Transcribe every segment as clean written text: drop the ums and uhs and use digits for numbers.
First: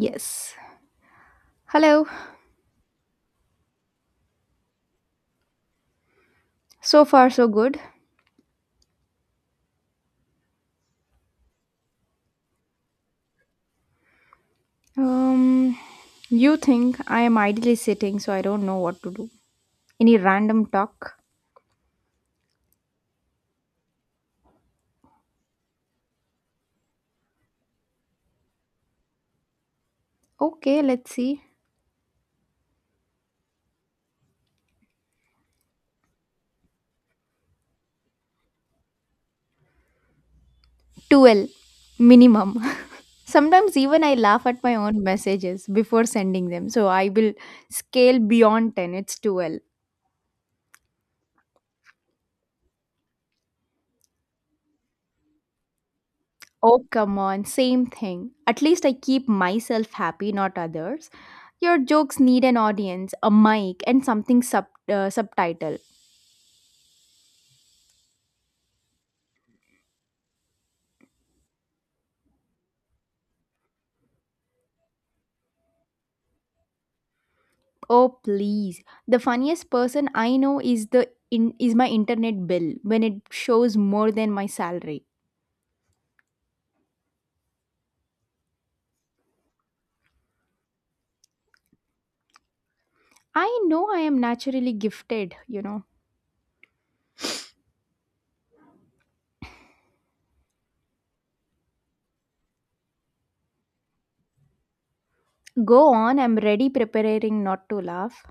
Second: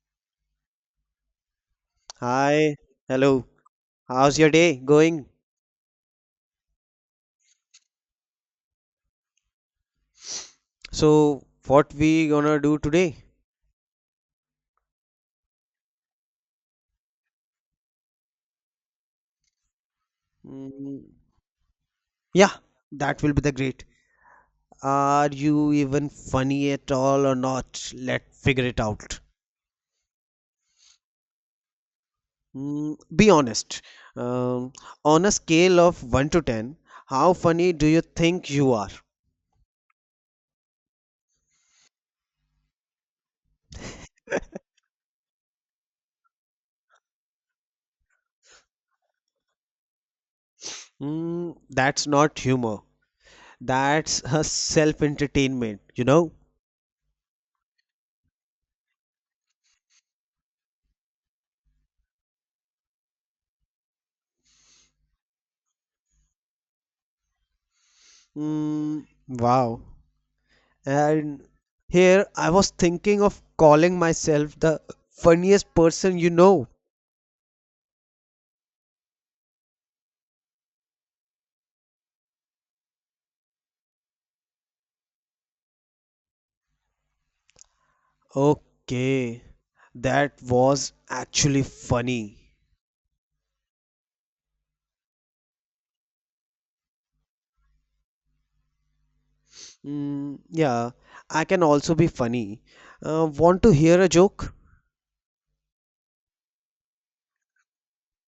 Yes. Hello. Hi, hello. How's your day going? So far, so good. So, what we gonna do today? Um, you think I am idly sitting, so I don't know what to do. Any random Mm, talk? yeah, that will be the great. Are you even funny at all or not? Let's figure it out. Okay, let's see. Mm, be honest. Um, on a scale of 1 to 10, how funny do you think you are? 12 minimum. Sometimes even I laugh at my own messages before sending them, so I will scale beyond 10. It's 12. Mm, that's not humor. That's a self-entertainment, you know? Oh, come on, same thing. At least I keep myself happy, not others. Your jokes need an audience, a mic, and something subtitle. Mm, wow. And here I was thinking of calling myself the funniest person you know. Oh please. The funniest person I know is is my internet bill when it shows more than my salary. Okay, that was actually funny. I know I am naturally gifted. Yeah, I can also be funny. Want to hear a joke? Go on, I'm ready preparing not to laugh.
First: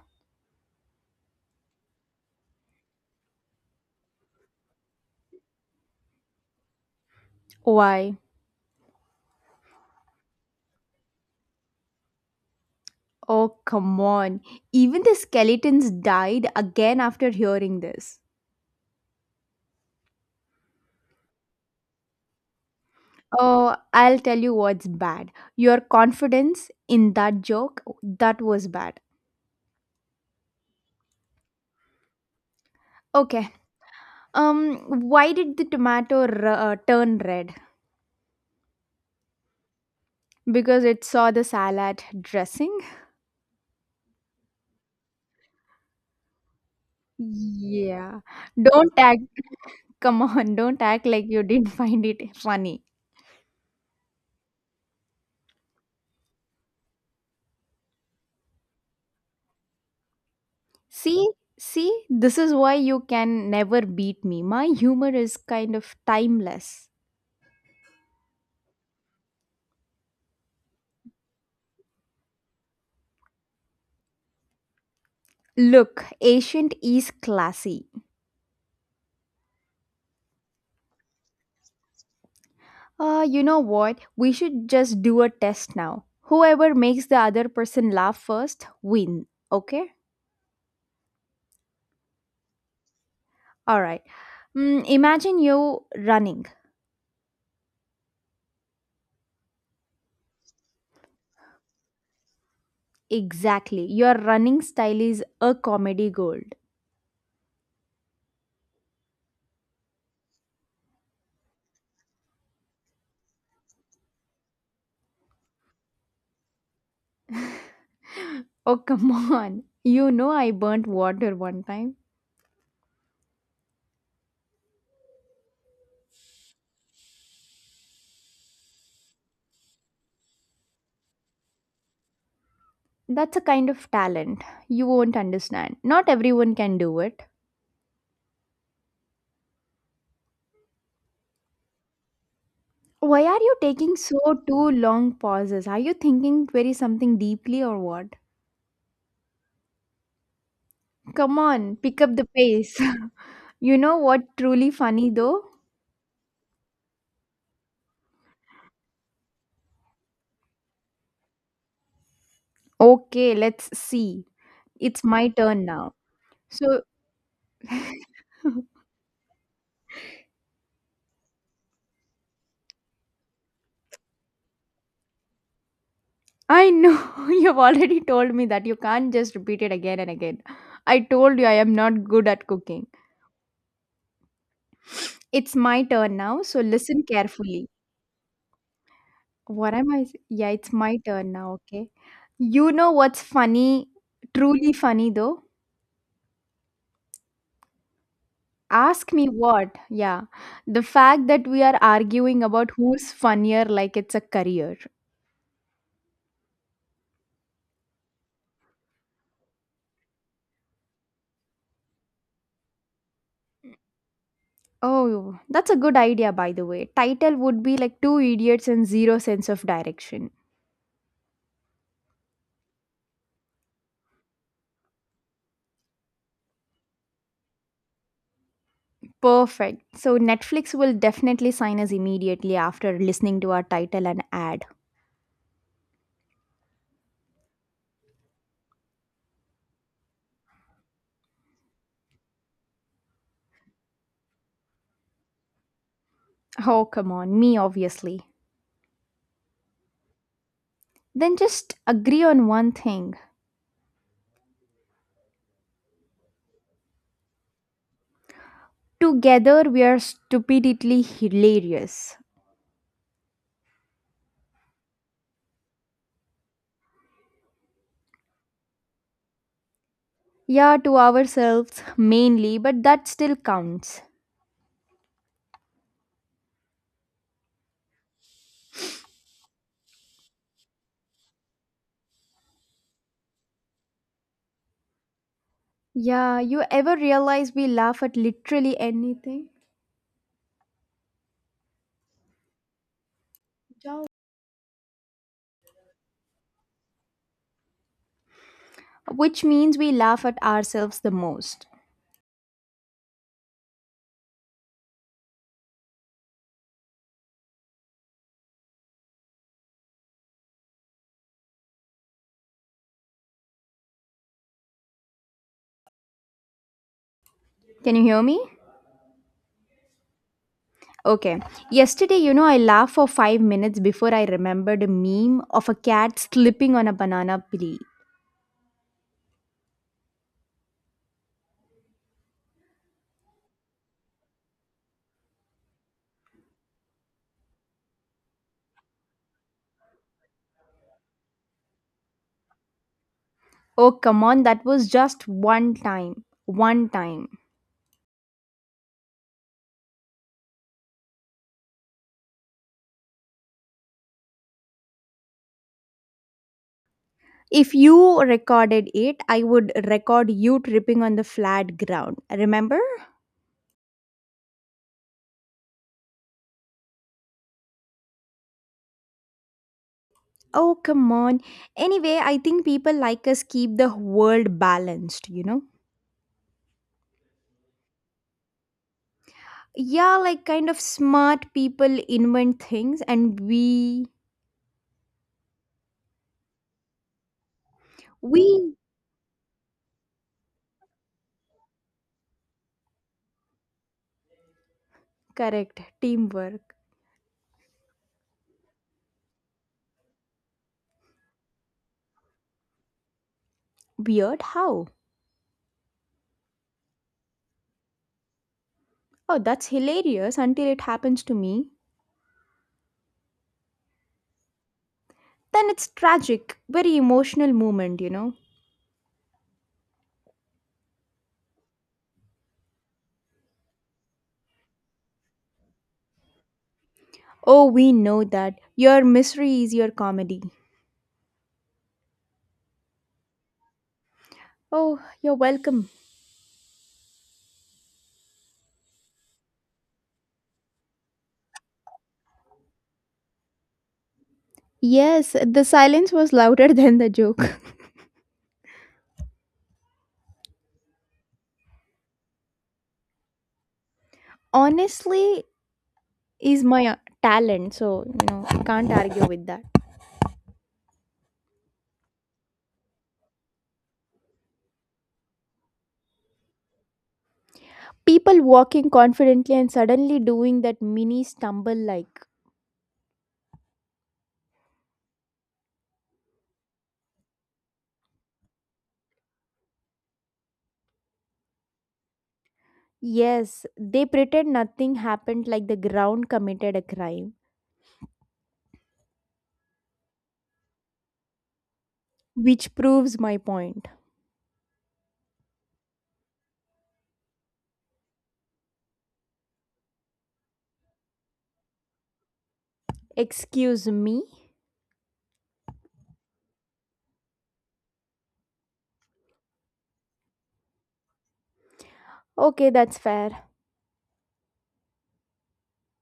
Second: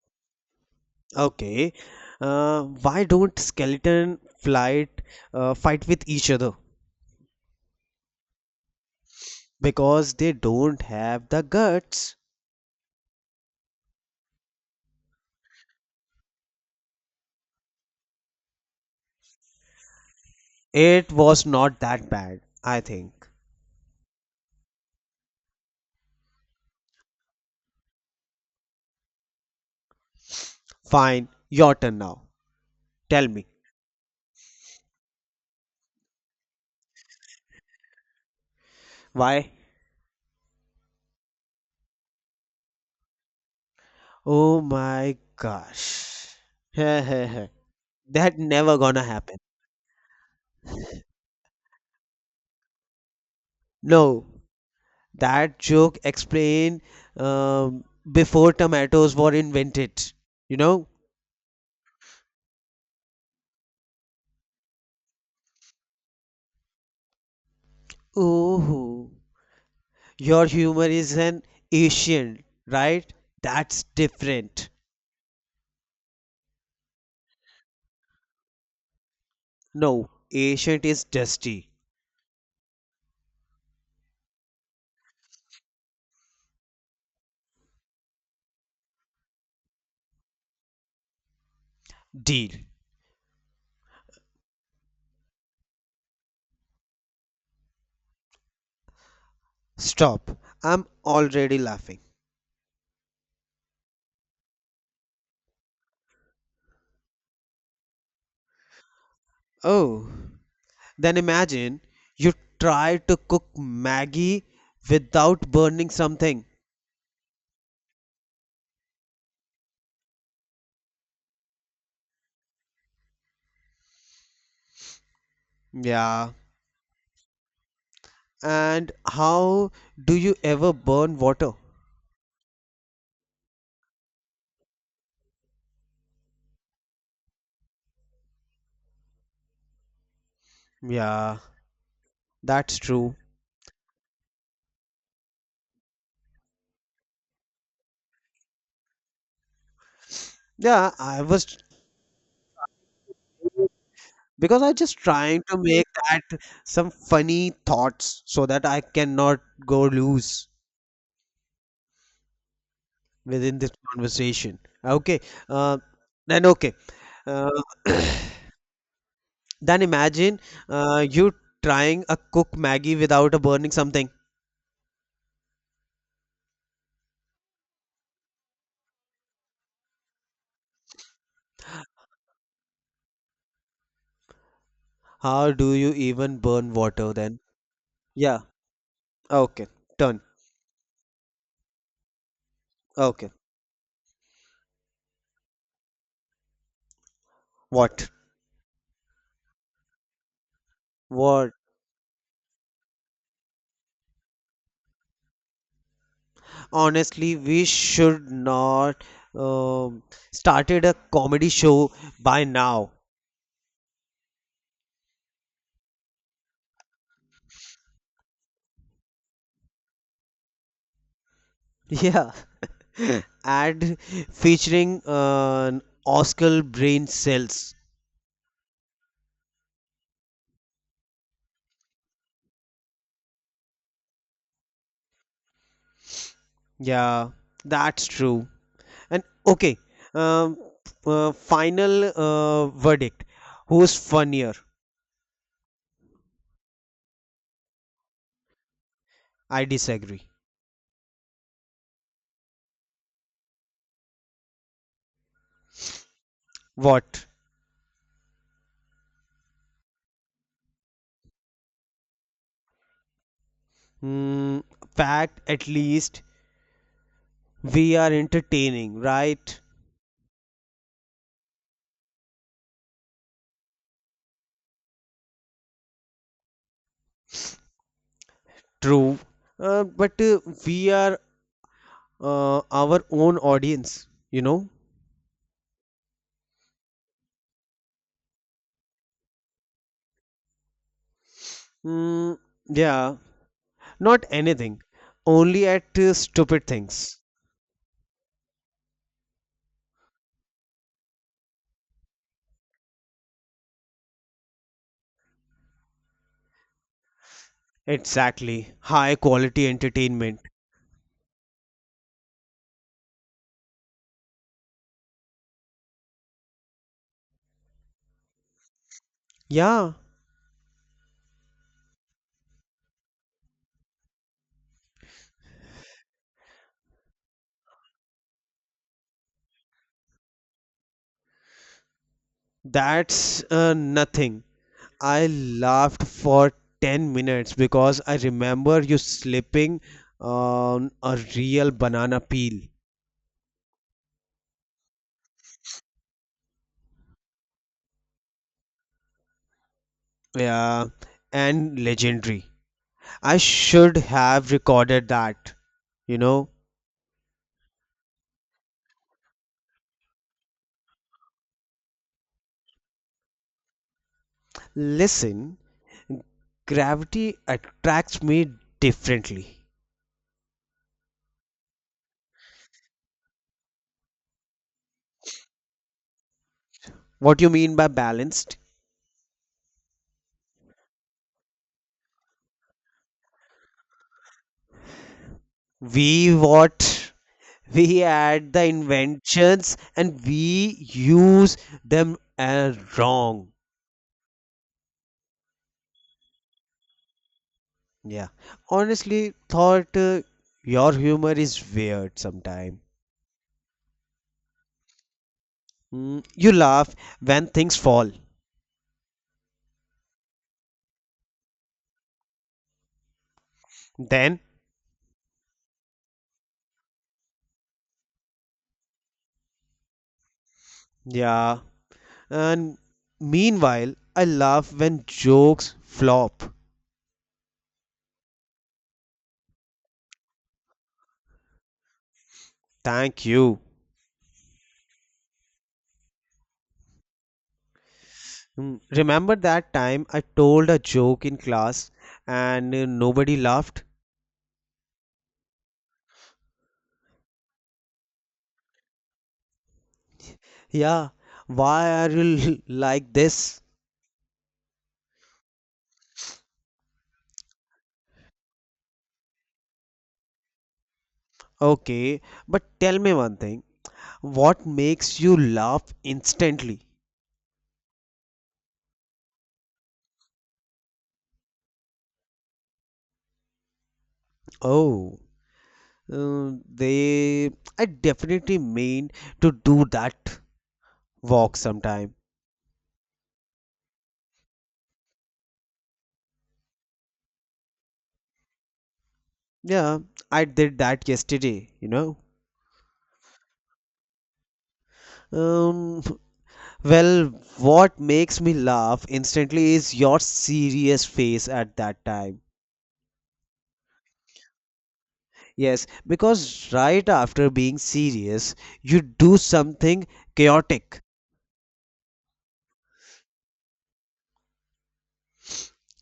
Okay. Why don't skeleton flight fight with each other? Why? Because they don't have the guts. Oh come on. Even the skeletons died again after hearing this. It was not that bad, I think. Oh, I'll tell you what's bad. Your confidence in that joke, that was bad. Fine, your turn now. Tell me, Okay. Um why did the tomato turn red? why. Because it saw the salad dressing? Oh my gosh. That Yeah. never Don't gonna act, happen. come on, don't act like you didn't find it funny. No, that joke explained um, before tomatoes were invented. You know? See, see, this is why you can never beat me. My humor is kind of timeless. Oh, your humor is an ancient, right? That's different. Look, ancient is classy. No, ancient is dusty. You know what? We should just do a test now. Whoever makes the other person laugh first, win. Okay? Deal. Alright. Imagine you running. Stop. I'm already laughing. Exactly. Your running style is a comedy gold. Oh, then imagine you try to cook Maggie without burning something. Oh, come on. You know I burnt water one time. Yeah. And how do you ever burn water? That's a kind of talent. You won't understand. Not everyone can do it. Yeah, that's true. Why are you taking so two long pauses? Are you thinking very something deeply or what? Yeah, I Come was, on, pick up the pace. You know what because truly I just funny though? trying to make that some funny thoughts so that I cannot go loose Okay, within let's this see. conversation. It's Okay. my turn Uh, now. then okay. So Uh, then imagine you trying a cook Maggie without a burning something. I know you've already told me that you can't just repeat it again and again. I told you I am not good at cooking. How It's do my you turn even now, so burn listen water then? carefully. Yeah. Okay. What am I? Done. Yeah, it's my turn now, okay? You know what's Okay. funny, truly funny though? What? Ask me what? Yeah, the fact that What? we are arguing about who's funnier like it's a career. Honestly, we should not um started a comedy show by now. Oh, that's a good idea, by the way. Title would be like Two Idiots and Zero Sense of Direction. Yeah, and featuring Oscar brain cells. Perfect. So Netflix will definitely sign us immediately after listening to our title and ad. Yeah, that's true. And okay, um, final verdict. Who's funnier? Oh, come on, me obviously. I disagree. Then just agree on one thing. What? Together we are stupidly hilarious. Mm, fact, at least we are entertaining, right? Yeah, to ourselves mainly, but that still counts. True. But we are our own audience, you know? Yeah, you ever realize we laugh at literally anything? Mm, yeah, not anything, only at stupid things. Which means we laugh at ourselves the most. Exactly, high quality entertainment. Can you hear me? Yeah, Okay. Yesterday, I laughed for 5 minutes before I remembered a meme of a cat slipping on a banana peel. that's nothing. I laughed for 10 minutes because I remember you slipping on a real banana peel. Oh, come on, that was just one time. One time. Yeah, and legendary. I should have recorded that, you know. If you recorded it, I would record you tripping on the flat ground. Remember? Listen, gravity attracts me differently. Oh, come on. Anyway, I think people like us keep the world balanced, you know? What do you mean by balanced? Yeah, like kind of smart people invent things and we. We what? We add the We. inventions and we use them wrong. Correct. Teamwork. Yeah. Honestly, thought your humor is weird sometime. Weird how? You laugh when things fall. Oh, that's hilarious until it happens to me. Then, Then it's tragic, very emotional moment. yeah. And meanwhile, I laugh when jokes flop. Oh, we know that. Your misery is your comedy. Thank you. Oh, you're welcome. Mm, remember that time I told a joke in class and nobody laughed? Yes, the silence was louder than the joke. Yeah, why are you like this? Honestly, is my talent, so, I can't argue with that. Okay, but tell me one thing. What makes you laugh instantly? People walking confidently and suddenly doing that mini stumble like, Oh, they. I definitely mean to do that walk sometime. yes, they pretend nothing happened like the ground committed a crime, Yeah, I did that yesterday, you know. which proves my point. Um, Well, what makes me laugh instantly is your serious face at that time. Excuse me? Yes, because right after being serious, you do something chaotic. Okay, that's fair.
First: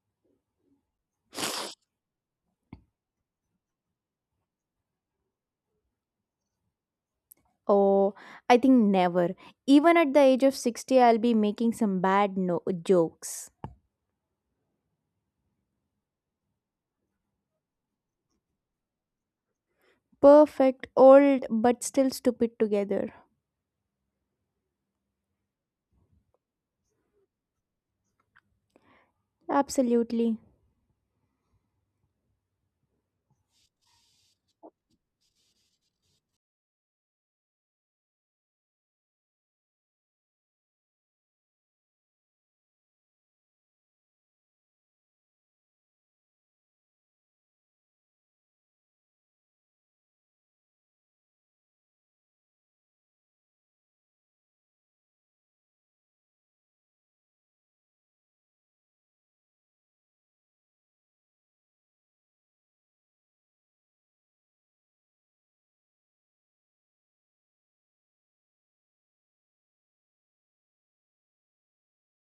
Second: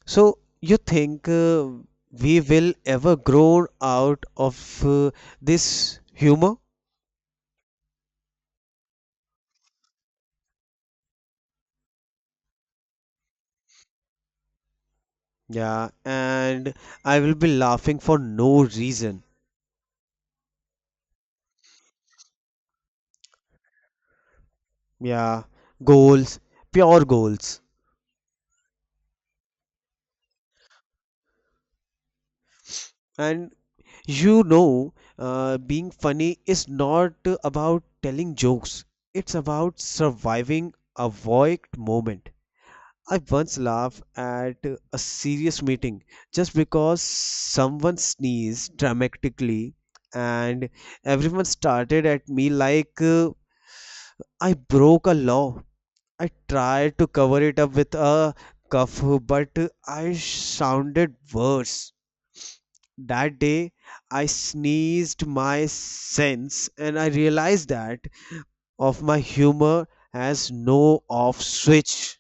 So you think we will ever grow out of uh, this humor? Oh, I think never. Even at the age of 60, I'll be making some bad jokes. Yeah, and I will be laughing for no reason. Perfect, old, but still stupid together. Yeah, goals, pure goals. Absolutely. And you know, being funny is not about telling jokes, it's about surviving a void moment. I once laughed at a serious meeting just because someone sneezed dramatically and everyone started at me like I broke a law. I tried to cover it up with a cuff, but I sounded worse. That day I sneezed my sense and I realized that of my humor has no off switch.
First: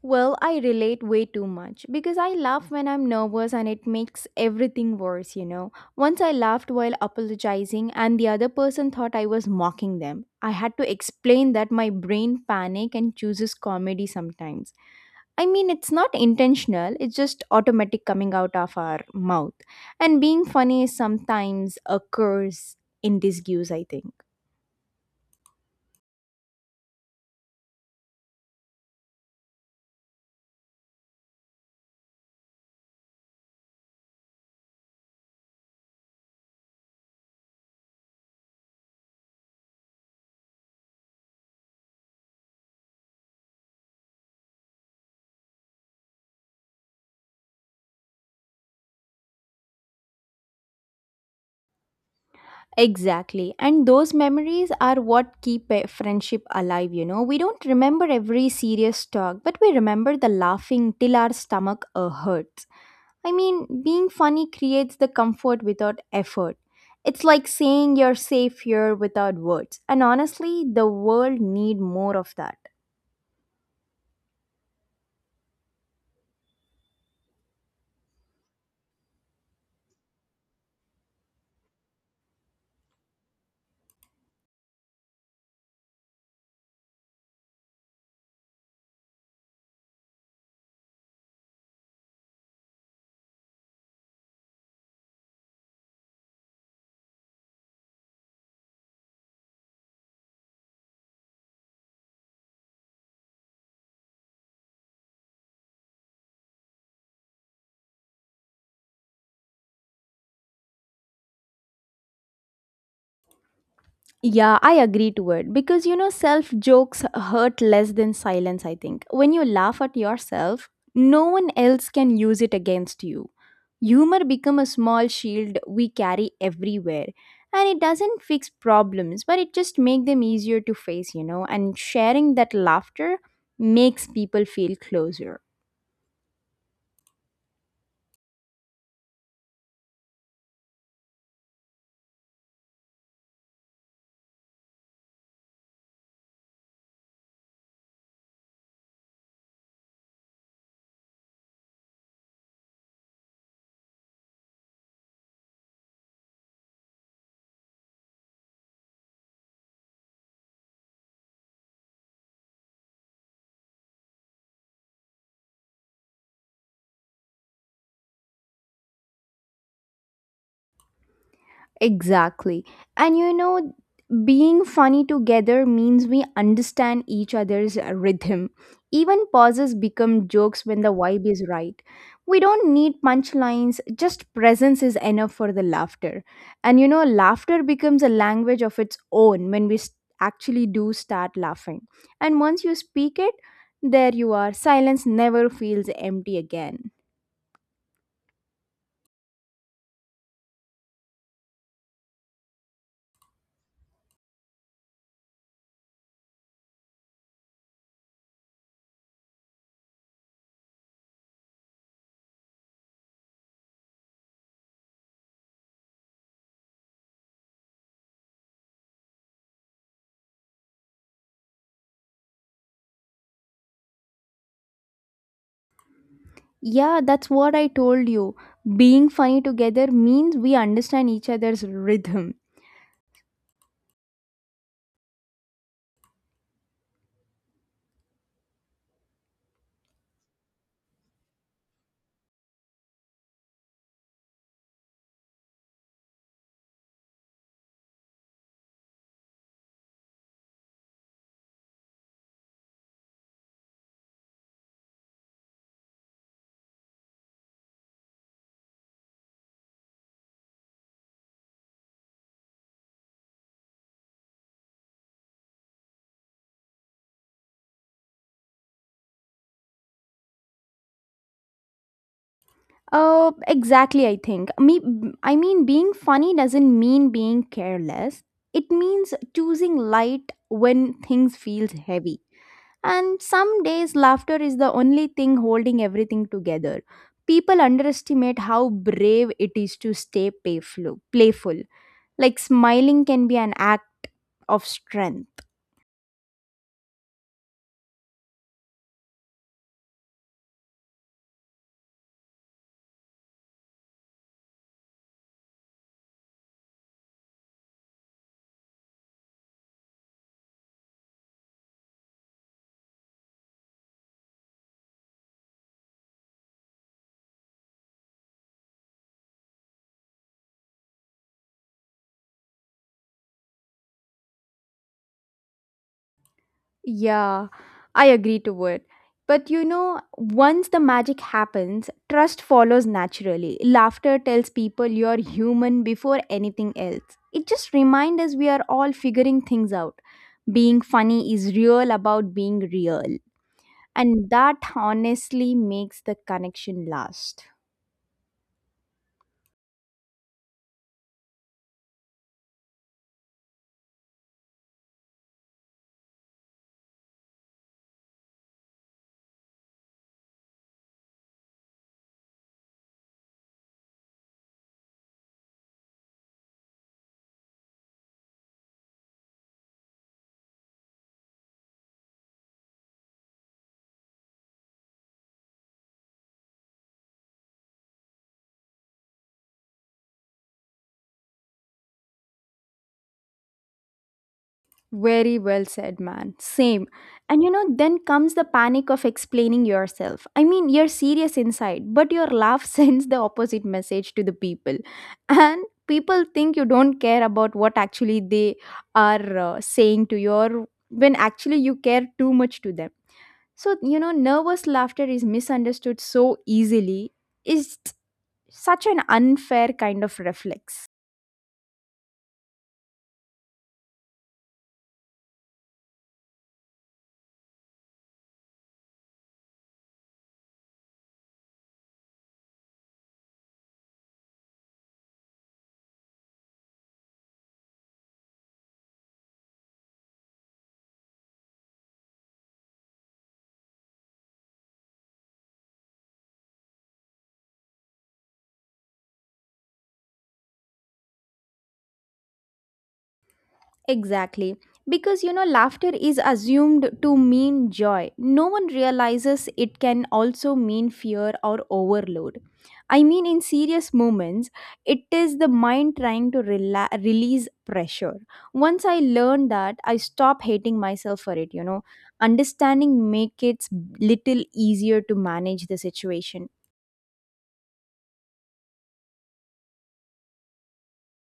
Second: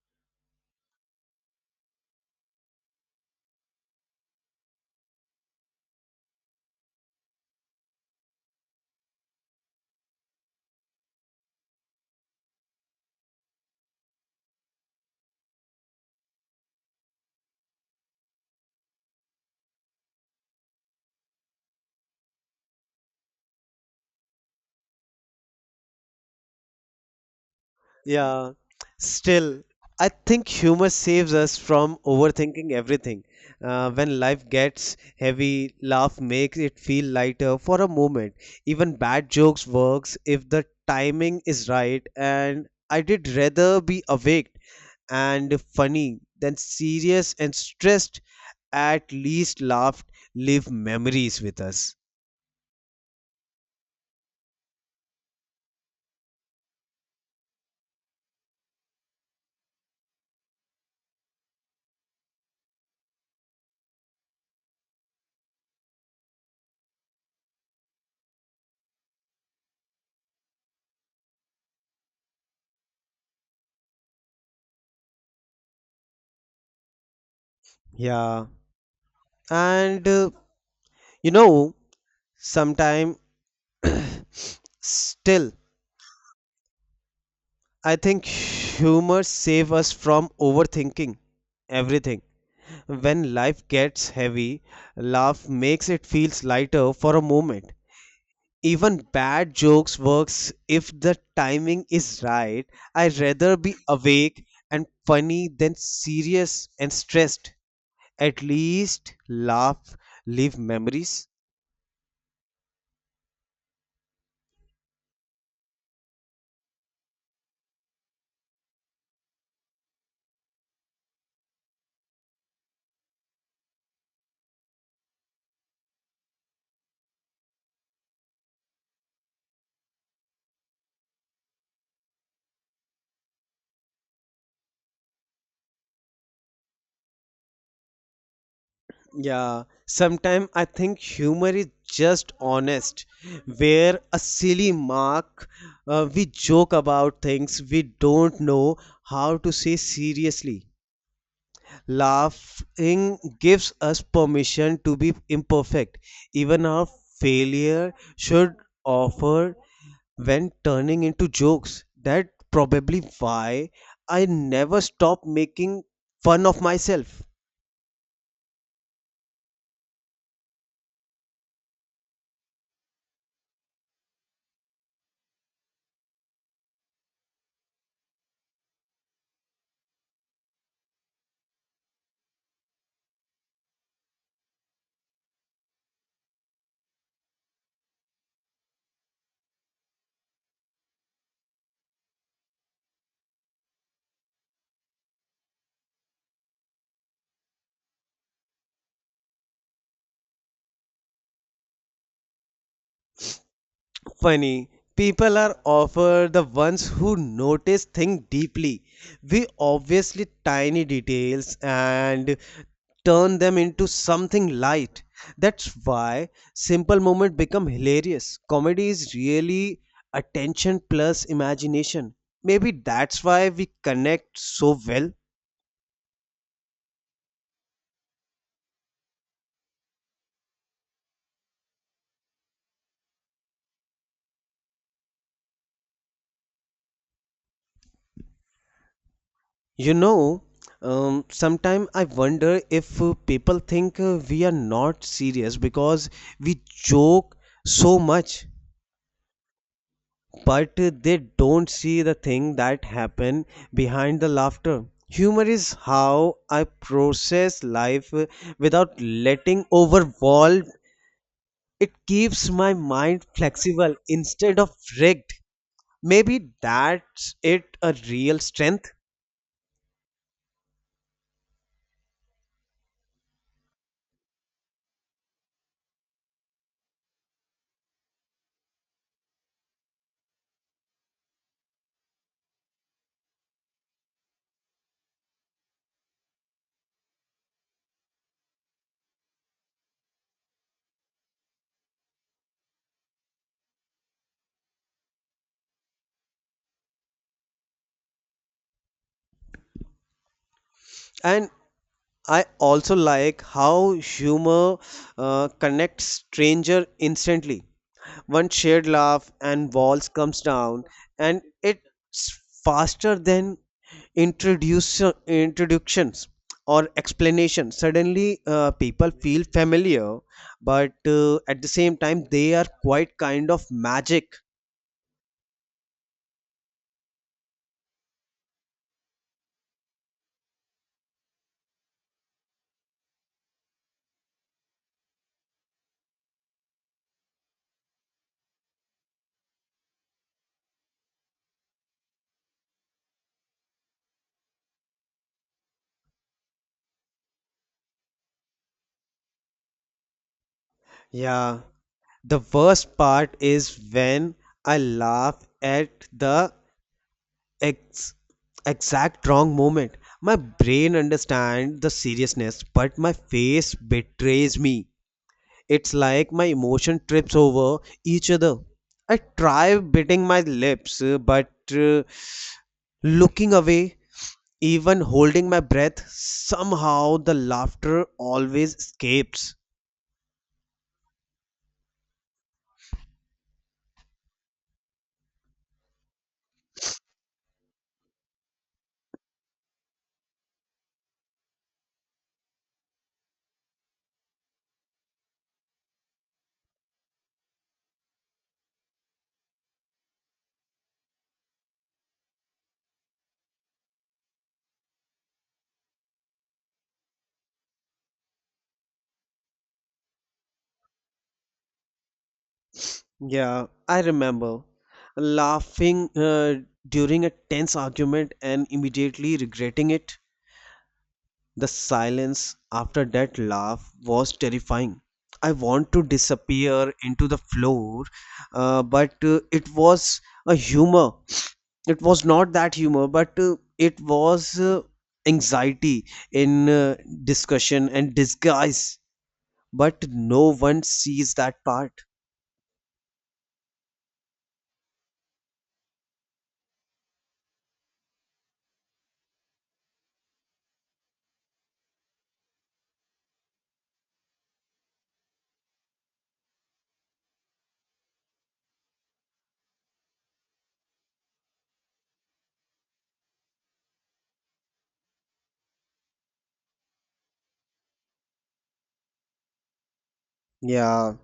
Well, I relate way too much because I laugh when I'm nervous and it makes everything worse. Once I laughed while apologizing and the other person thought I was mocking them. I had to explain that my brain panic and chooses comedy sometimes. I mean, it's not intentional, it's just automatic coming out of our mouth. And being funny is sometimes a curse in disguise, I think. Yeah. Still, I think humor saves us from overthinking everything. When life gets heavy, laugh makes it feel lighter for a moment. Even bad jokes works if the timing is right. And I did rather be awake and funny than serious and stressed, at least laughed live memories with us. Exactly. And those memories are what keep a friendship alive. We don't remember every serious talk, but we remember the laughing till our stomach hurts. I mean, being funny creates the comfort without effort. It's like saying you're safe here without words. And honestly, the world need more of that. Yeah, and you know sometime, still I think humor save us from overthinking everything. When life gets heavy, laugh makes it feels lighter for a moment. Even bad jokes works if the timing is right. I'd rather be awake and funny than serious and stressed, at least laugh leave memories. Yeah, I agree to it because self jokes hurt less than silence, I think. When you laugh at yourself, no one else can use it against you. Humor become a small shield we carry everywhere and it doesn't fix problems but it just make them easier to face, and sharing that laughter makes people feel closer. Yeah, sometimes I think humor is just honest where a silly mark. We joke about things we don't know how to say seriously. Laughing gives us permission to be imperfect, even our failure should offer when turning into jokes. That probably why I never stop making fun of myself. Exactly. And being funny together means we understand each other's rhythm. Even pauses become jokes when the vibe is right. We don't need punchlines, just presence is enough for the laughter. And laughter becomes a language of its own when we s actually do start laughing. And once you speak it, there you are. Silence never feels empty again. Funny, people are often the ones who notice things deeply. We obviously tiny details and turn them into something light. That's why simple moment become hilarious. Comedy is really attention plus imagination. Maybe that's why we connect so well. Yeah, that's what I told you. Being funny together means we understand each other's rhythm. You know, sometimes I wonder if people think we are not serious because we joke so much, but they don't see the thing that happen behind the laughter. Humor is how I process life without letting overwhelm. It keeps my mind flexible instead of rigged. Maybe that's it a real strength. Oh, exactly, I think. Me I mean being funny doesn't mean being careless. It means choosing light when things feels heavy. And some days laughter is the only thing holding everything together. People underestimate how brave it is to stay playful. Like smiling can be an act of strength. And I also like how humor connects stranger instantly. One shared laugh and walls comes down, and it's faster than introduce introductions or explanations. Suddenly, people feel familiar, but at the same time, they are quite kind of magic. Yeah, I agree to it. But once the magic happens, trust follows naturally. Laughter tells people you're human before anything else. It just reminds us we are all figuring things out. Being funny is real about being real. And that honestly makes the connection last. Yeah, the worst part is when I laugh at the ex- exact wrong moment. My brain understands the seriousness, but my face betrays me. It's like my emotion trips over each other. I try biting my lips, but uh, looking away, even holding my breath, somehow the laughter always escapes. Very well said, man. Same. And then comes the panic of explaining yourself. I mean, you're serious inside, but your laugh sends the opposite message to the people. And people think you don't care about what actually they are saying to you, or when actually you care too much to them. So, nervous laughter is misunderstood so easily. It's such an unfair kind of reflex. Yeah, I remember laughing during a tense argument and immediately regretting it. The silence after that laugh was terrifying. I want to disappear into the floor, but it was a humor. It was not that humor, but it was anxiety in discussion and disguise. But no one sees that part. Exactly. Because laughter is assumed to mean joy. No one realizes it can also mean fear or overload. I mean, in serious moments, it is the mind trying to release pressure. Once I learned that, I stopped hating myself for it. Understanding makes it little easier to manage the situation. Yeah,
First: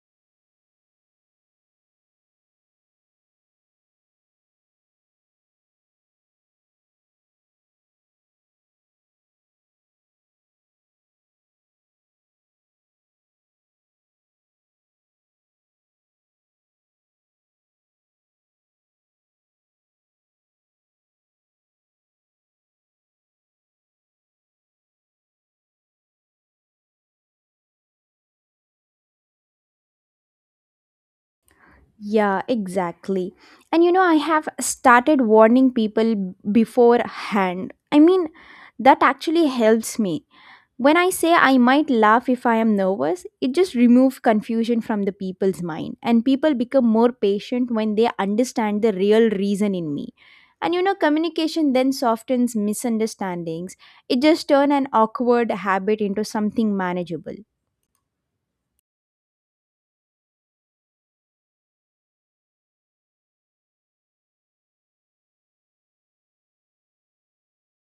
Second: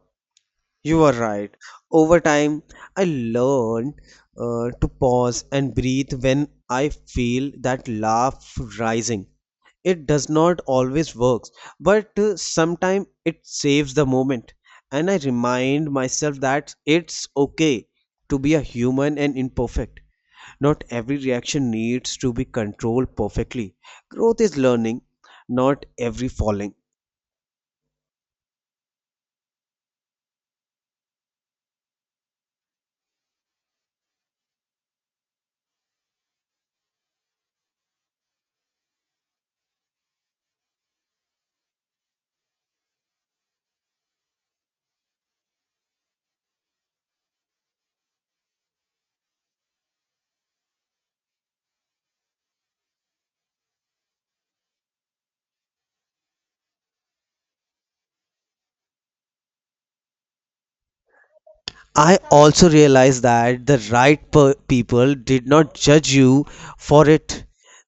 you are right. Over time, I learned to pause and breathe when I feel that laugh rising. It does not always work, but sometimes it saves the moment, and I remind myself that it's okay to be a human and imperfect. Not every reaction needs to be controlled perfectly. Growth is learning, not every falling. Yeah, exactly. And I have started warning people beforehand. I mean, that actually helps me. When I say I might laugh if I am nervous, it just removes confusion from the people's mind. And people become more patient when they understand the real reason in me. And communication then softens misunderstandings. It just turns an awkward habit into something manageable. I also realized that the people did not judge you for it.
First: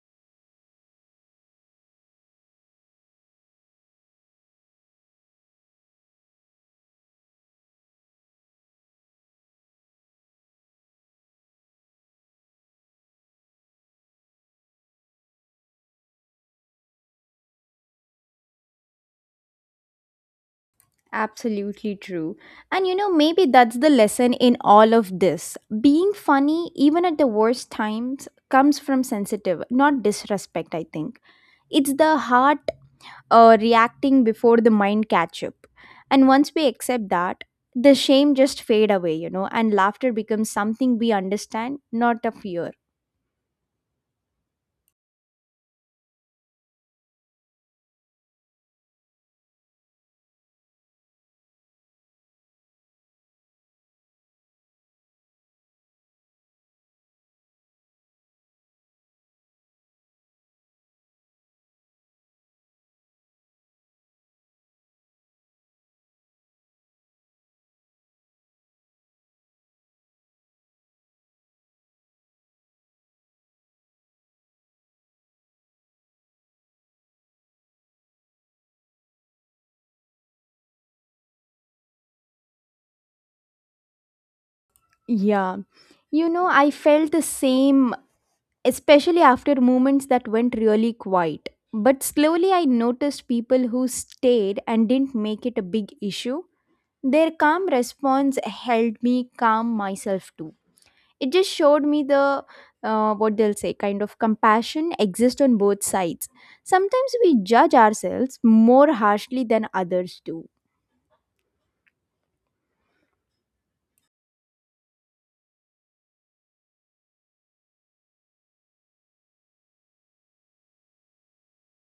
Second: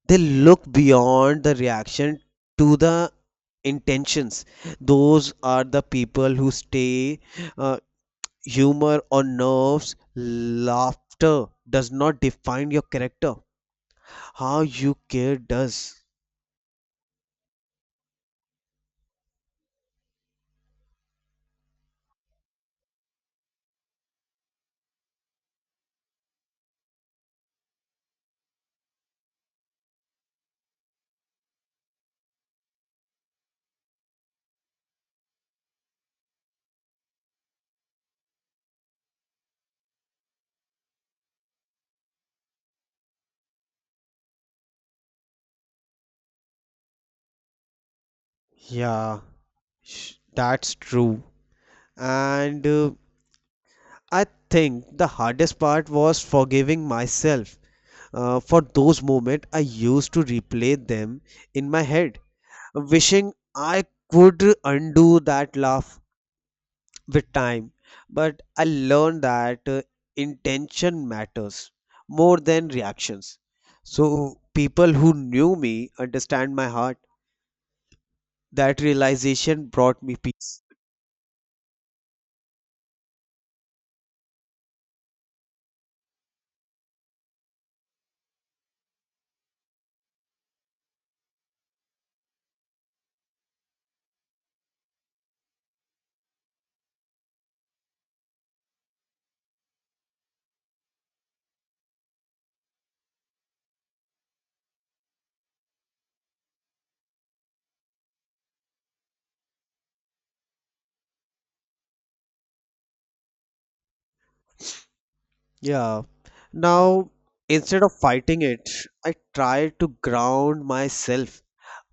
They look beyond the reaction to the intentions. Those are the people who stay. Uh, humor or nerves, laughter does not define your character. How you care does. Absolutely true. And maybe that's the lesson in all of this. Being funny, even at the worst times, comes from sensitive, not disrespect, I think. It's the heart reacting before the mind catch up. And once we accept that, the shame just fade away, and laughter becomes something we understand, not a fear. Yeah, that's true. And I think the hardest part was forgiving myself. For those moments, I used to replay them in my head, wishing I could undo that laugh with time. But I learned that intention matters more than reactions. So, people who knew me understand my heart. That realization brought me peace. Yeah. I felt the same especially after moments that went really quiet. But slowly I noticed people who stayed and didn't make it a big issue. Their calm response helped me calm myself too. It just showed me the what they'll say kind of compassion exists on both sides. Sometimes we judge ourselves more harshly than others do. Yeah. Now, instead of fighting it, I try to ground myself.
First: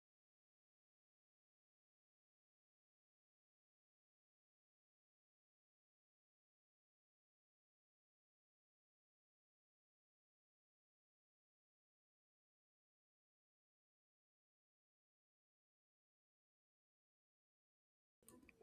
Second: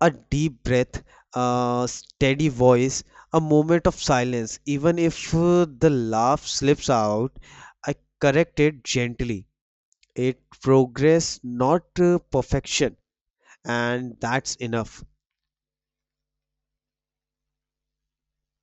A deep breath, a steady voice, a moment of silence. Even if the laugh slips out, I correct it gently. It progress, not perfection, and that's enough.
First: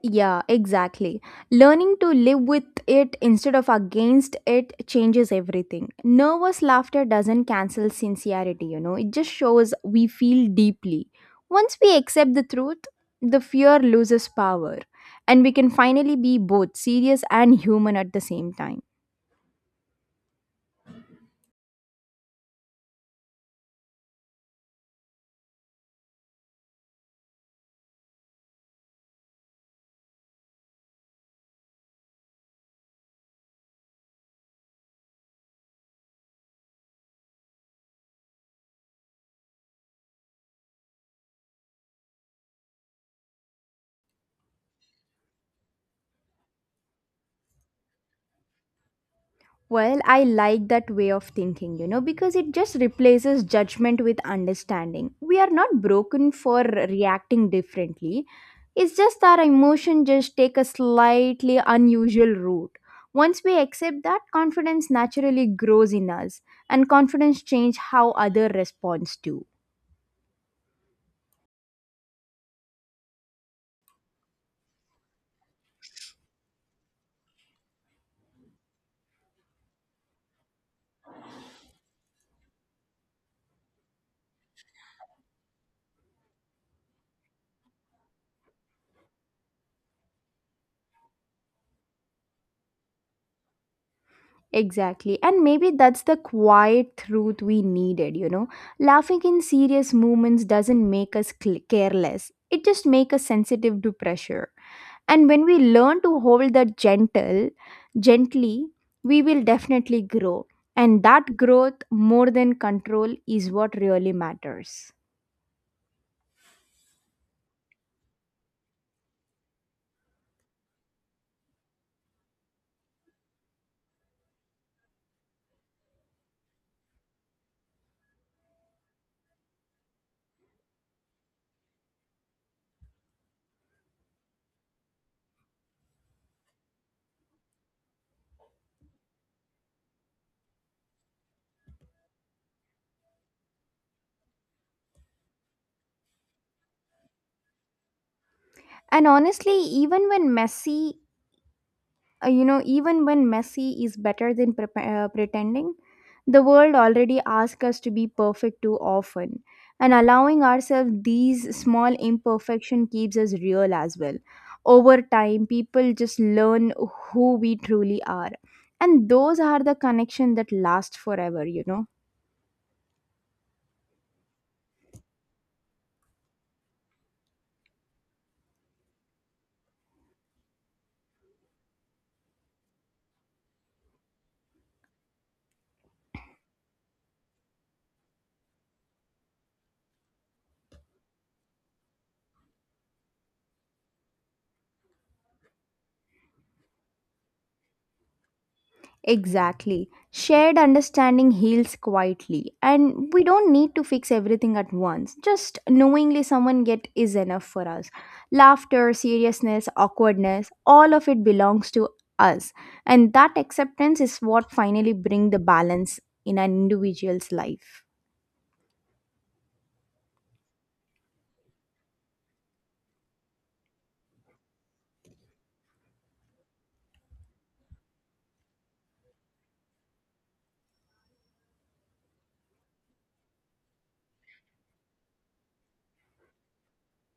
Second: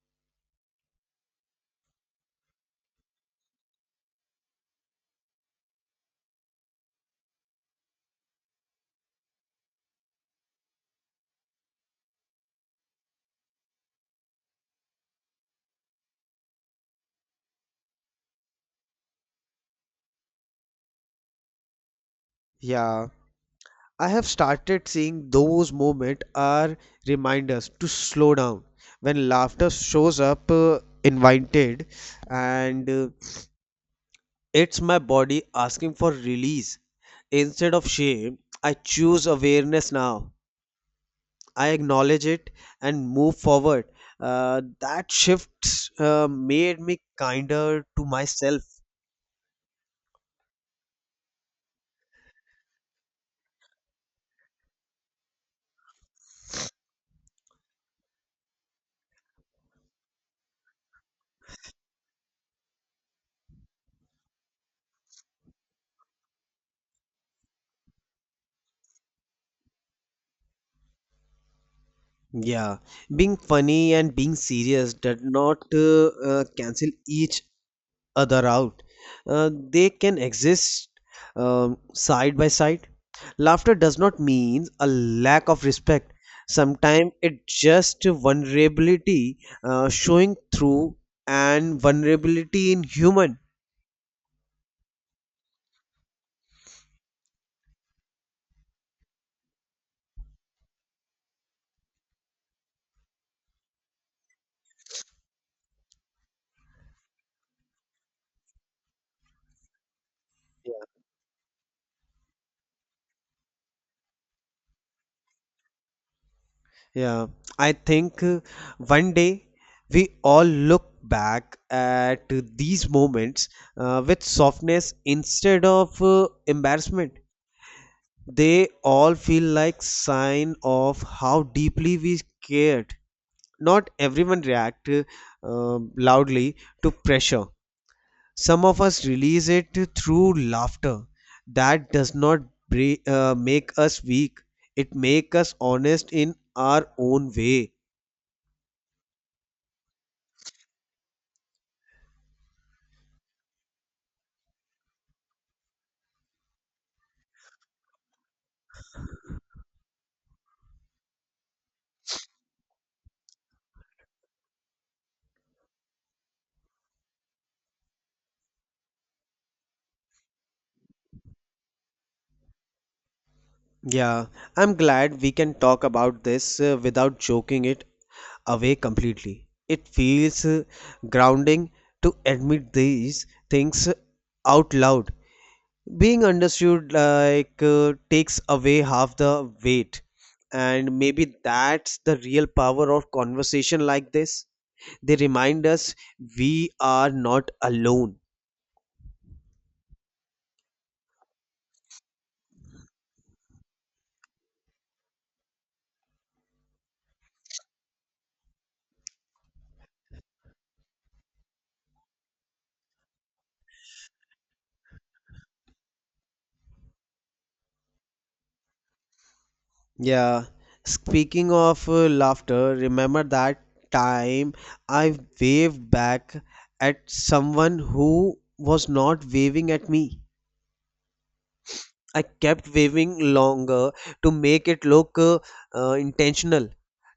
Yeah, exactly. Learning to live with it instead of against it changes everything. Nervous laughter doesn't cancel sincerity, it just shows we feel deeply. Once we accept the truth, the fear loses power, and we can finally be both serious and human at the same time. Yeah. I have started seeing those moments are reminders to slow down when laughter shows up invited, and it's my body asking for release. Instead of shame, I choose awareness now. I acknowledge it and move forward. That shift made me kinder to myself. Well, I like that way of thinking, because it just replaces judgment with understanding. We are not broken for reacting differently. It's just our emotion just take a slightly unusual route. Once we accept that, confidence naturally grows in us and confidence change how other responds to. Yeah, being funny and being serious did not cancel each other out. They can exist side by side. Laughter does not mean a lack of respect. Sometimes it just vulnerability showing through, and vulnerability in human. Exactly. And maybe that's the quiet truth we needed. Laughing in serious moments doesn't make us careless. It just makes us sensitive to pressure. And when we learn to hold that gently, we will definitely grow. And that growth more than control is what really matters. Yeah, I think one day we all look back at these moments with softness instead of embarrassment. They all feel like sign of how deeply we cared. Not everyone react loudly to pressure. Some of us release it through laughter. That does not make us weak. It make us honest in our own way. And honestly, even when messy is better than pretending, the world already asks us to be perfect too often. And allowing ourselves these small imperfection keeps us real as well. Over time, people just learn who we truly are. And those are the connection that last forever. Yeah, I'm glad we can talk about this without joking it away completely. It feels grounding to admit these things out loud. Being understood like takes away half the weight. And maybe that's the real power of conversation like this. They remind us we are not alone. Exactly. Shared understanding heals quietly, and we don't need to fix everything at once. Just knowingly someone get is enough for us. Laughter, seriousness, awkwardness, all of it belongs to us. And that acceptance is what finally bring the balance in an individual's life. Yeah, speaking of laughter, remember that time I waved back at someone who was not waving at me. I kept waving longer to make it look intentional.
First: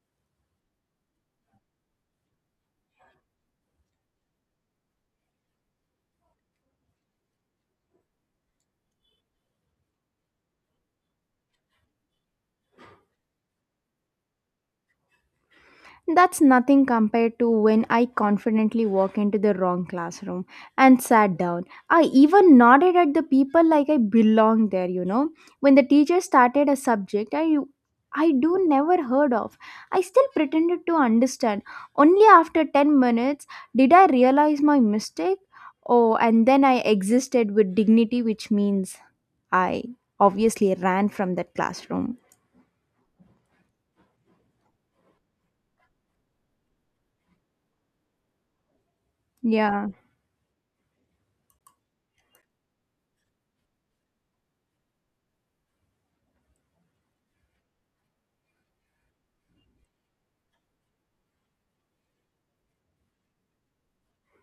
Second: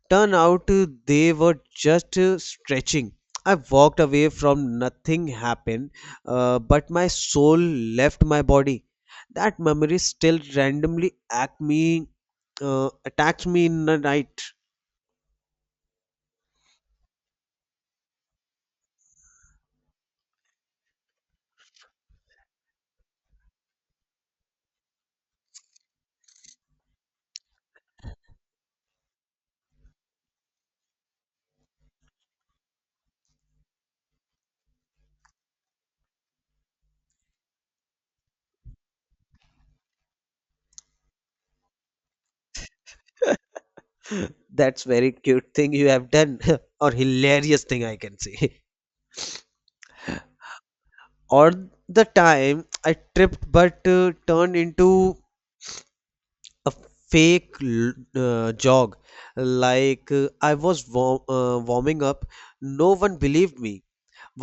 Turn out they were just stretching. I walked away from nothing happened, but my soul left my body. That memory still randomly attacks me in the night. That's nothing compared to when I confidently walk into the wrong classroom and sat down. I even nodded at the people like I belonged there. When the teacher started a subject I do never heard of, I still pretended to understand. Only after 10 minutes did I realize my mistake. Oh, and then I existed with dignity, which means I obviously ran from that classroom. That's very cute thing you have done, or hilarious thing I can say. Yeah. Or the time I tripped but turned into a fake jog like I was warming up. No one believed me.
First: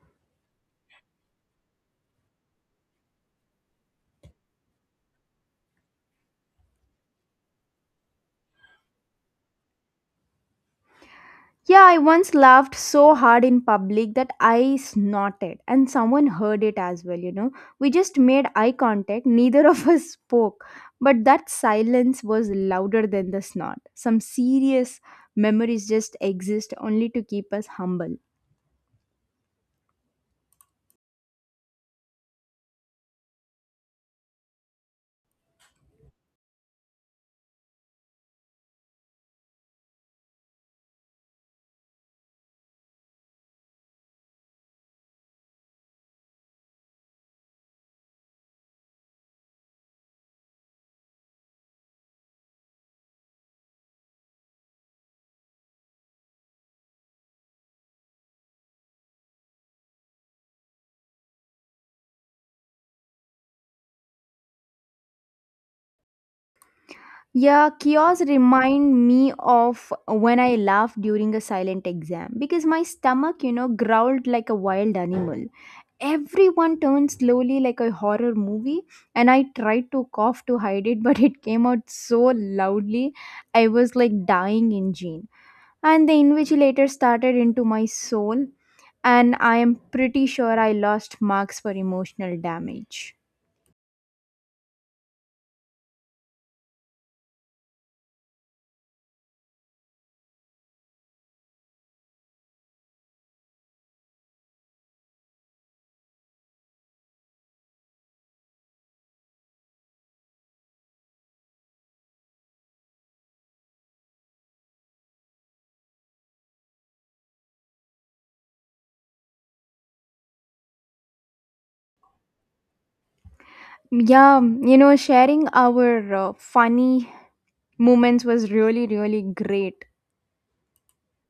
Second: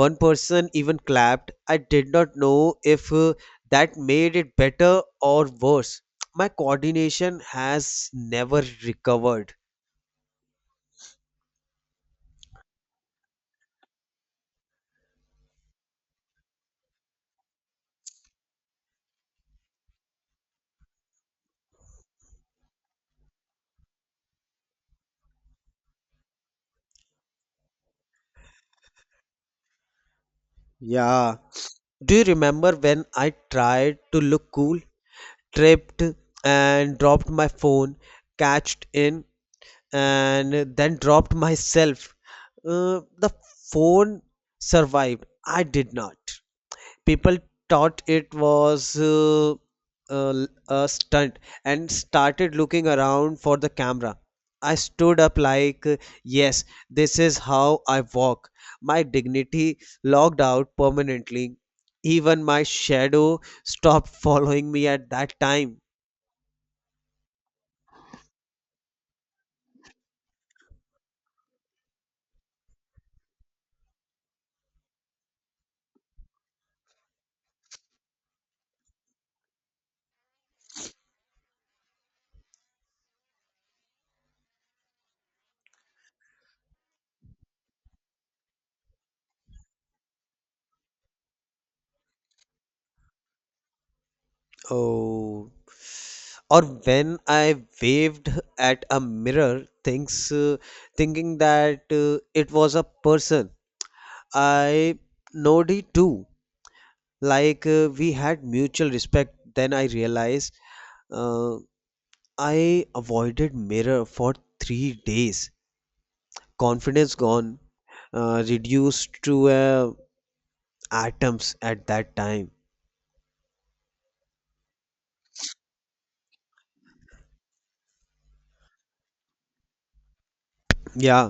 One person even clapped. I did not know if that made it better or worse. My coordination has never recovered. Yeah, I once laughed so hard in public that I snorted, and someone heard it as well. We just made eye contact, neither of us spoke, but that silence was louder than the snort. Some serious memories just exist only to keep us humble. Yeah, do you remember when I tried to look cool, tripped and dropped my phone, catched in and then dropped myself. The phone survived. I did not. People thought it was a stunt and started looking around for the camera. I stood up like, yes, this is how I walk. My dignity logged out permanently. Even my shadow stopped following me at that time. Yeah, chaos remind me of when I laughed during a silent exam because my stomach, growled like a wild animal. Everyone turned slowly like a horror movie and I tried to cough to hide it but it came out so loudly. I was like dying engine and the invigilator started into my soul, and I am pretty sure I lost marks for emotional damage. Oh, or when I waved at a mirror, thinks thinking that it was a person. I Nodi too. Like we had mutual respect. Then I realized uh, I avoided mirror for 3 days. Confidence gone, reduced to atoms at that time. Yeah, sharing our funny moments was really really great. Yeah.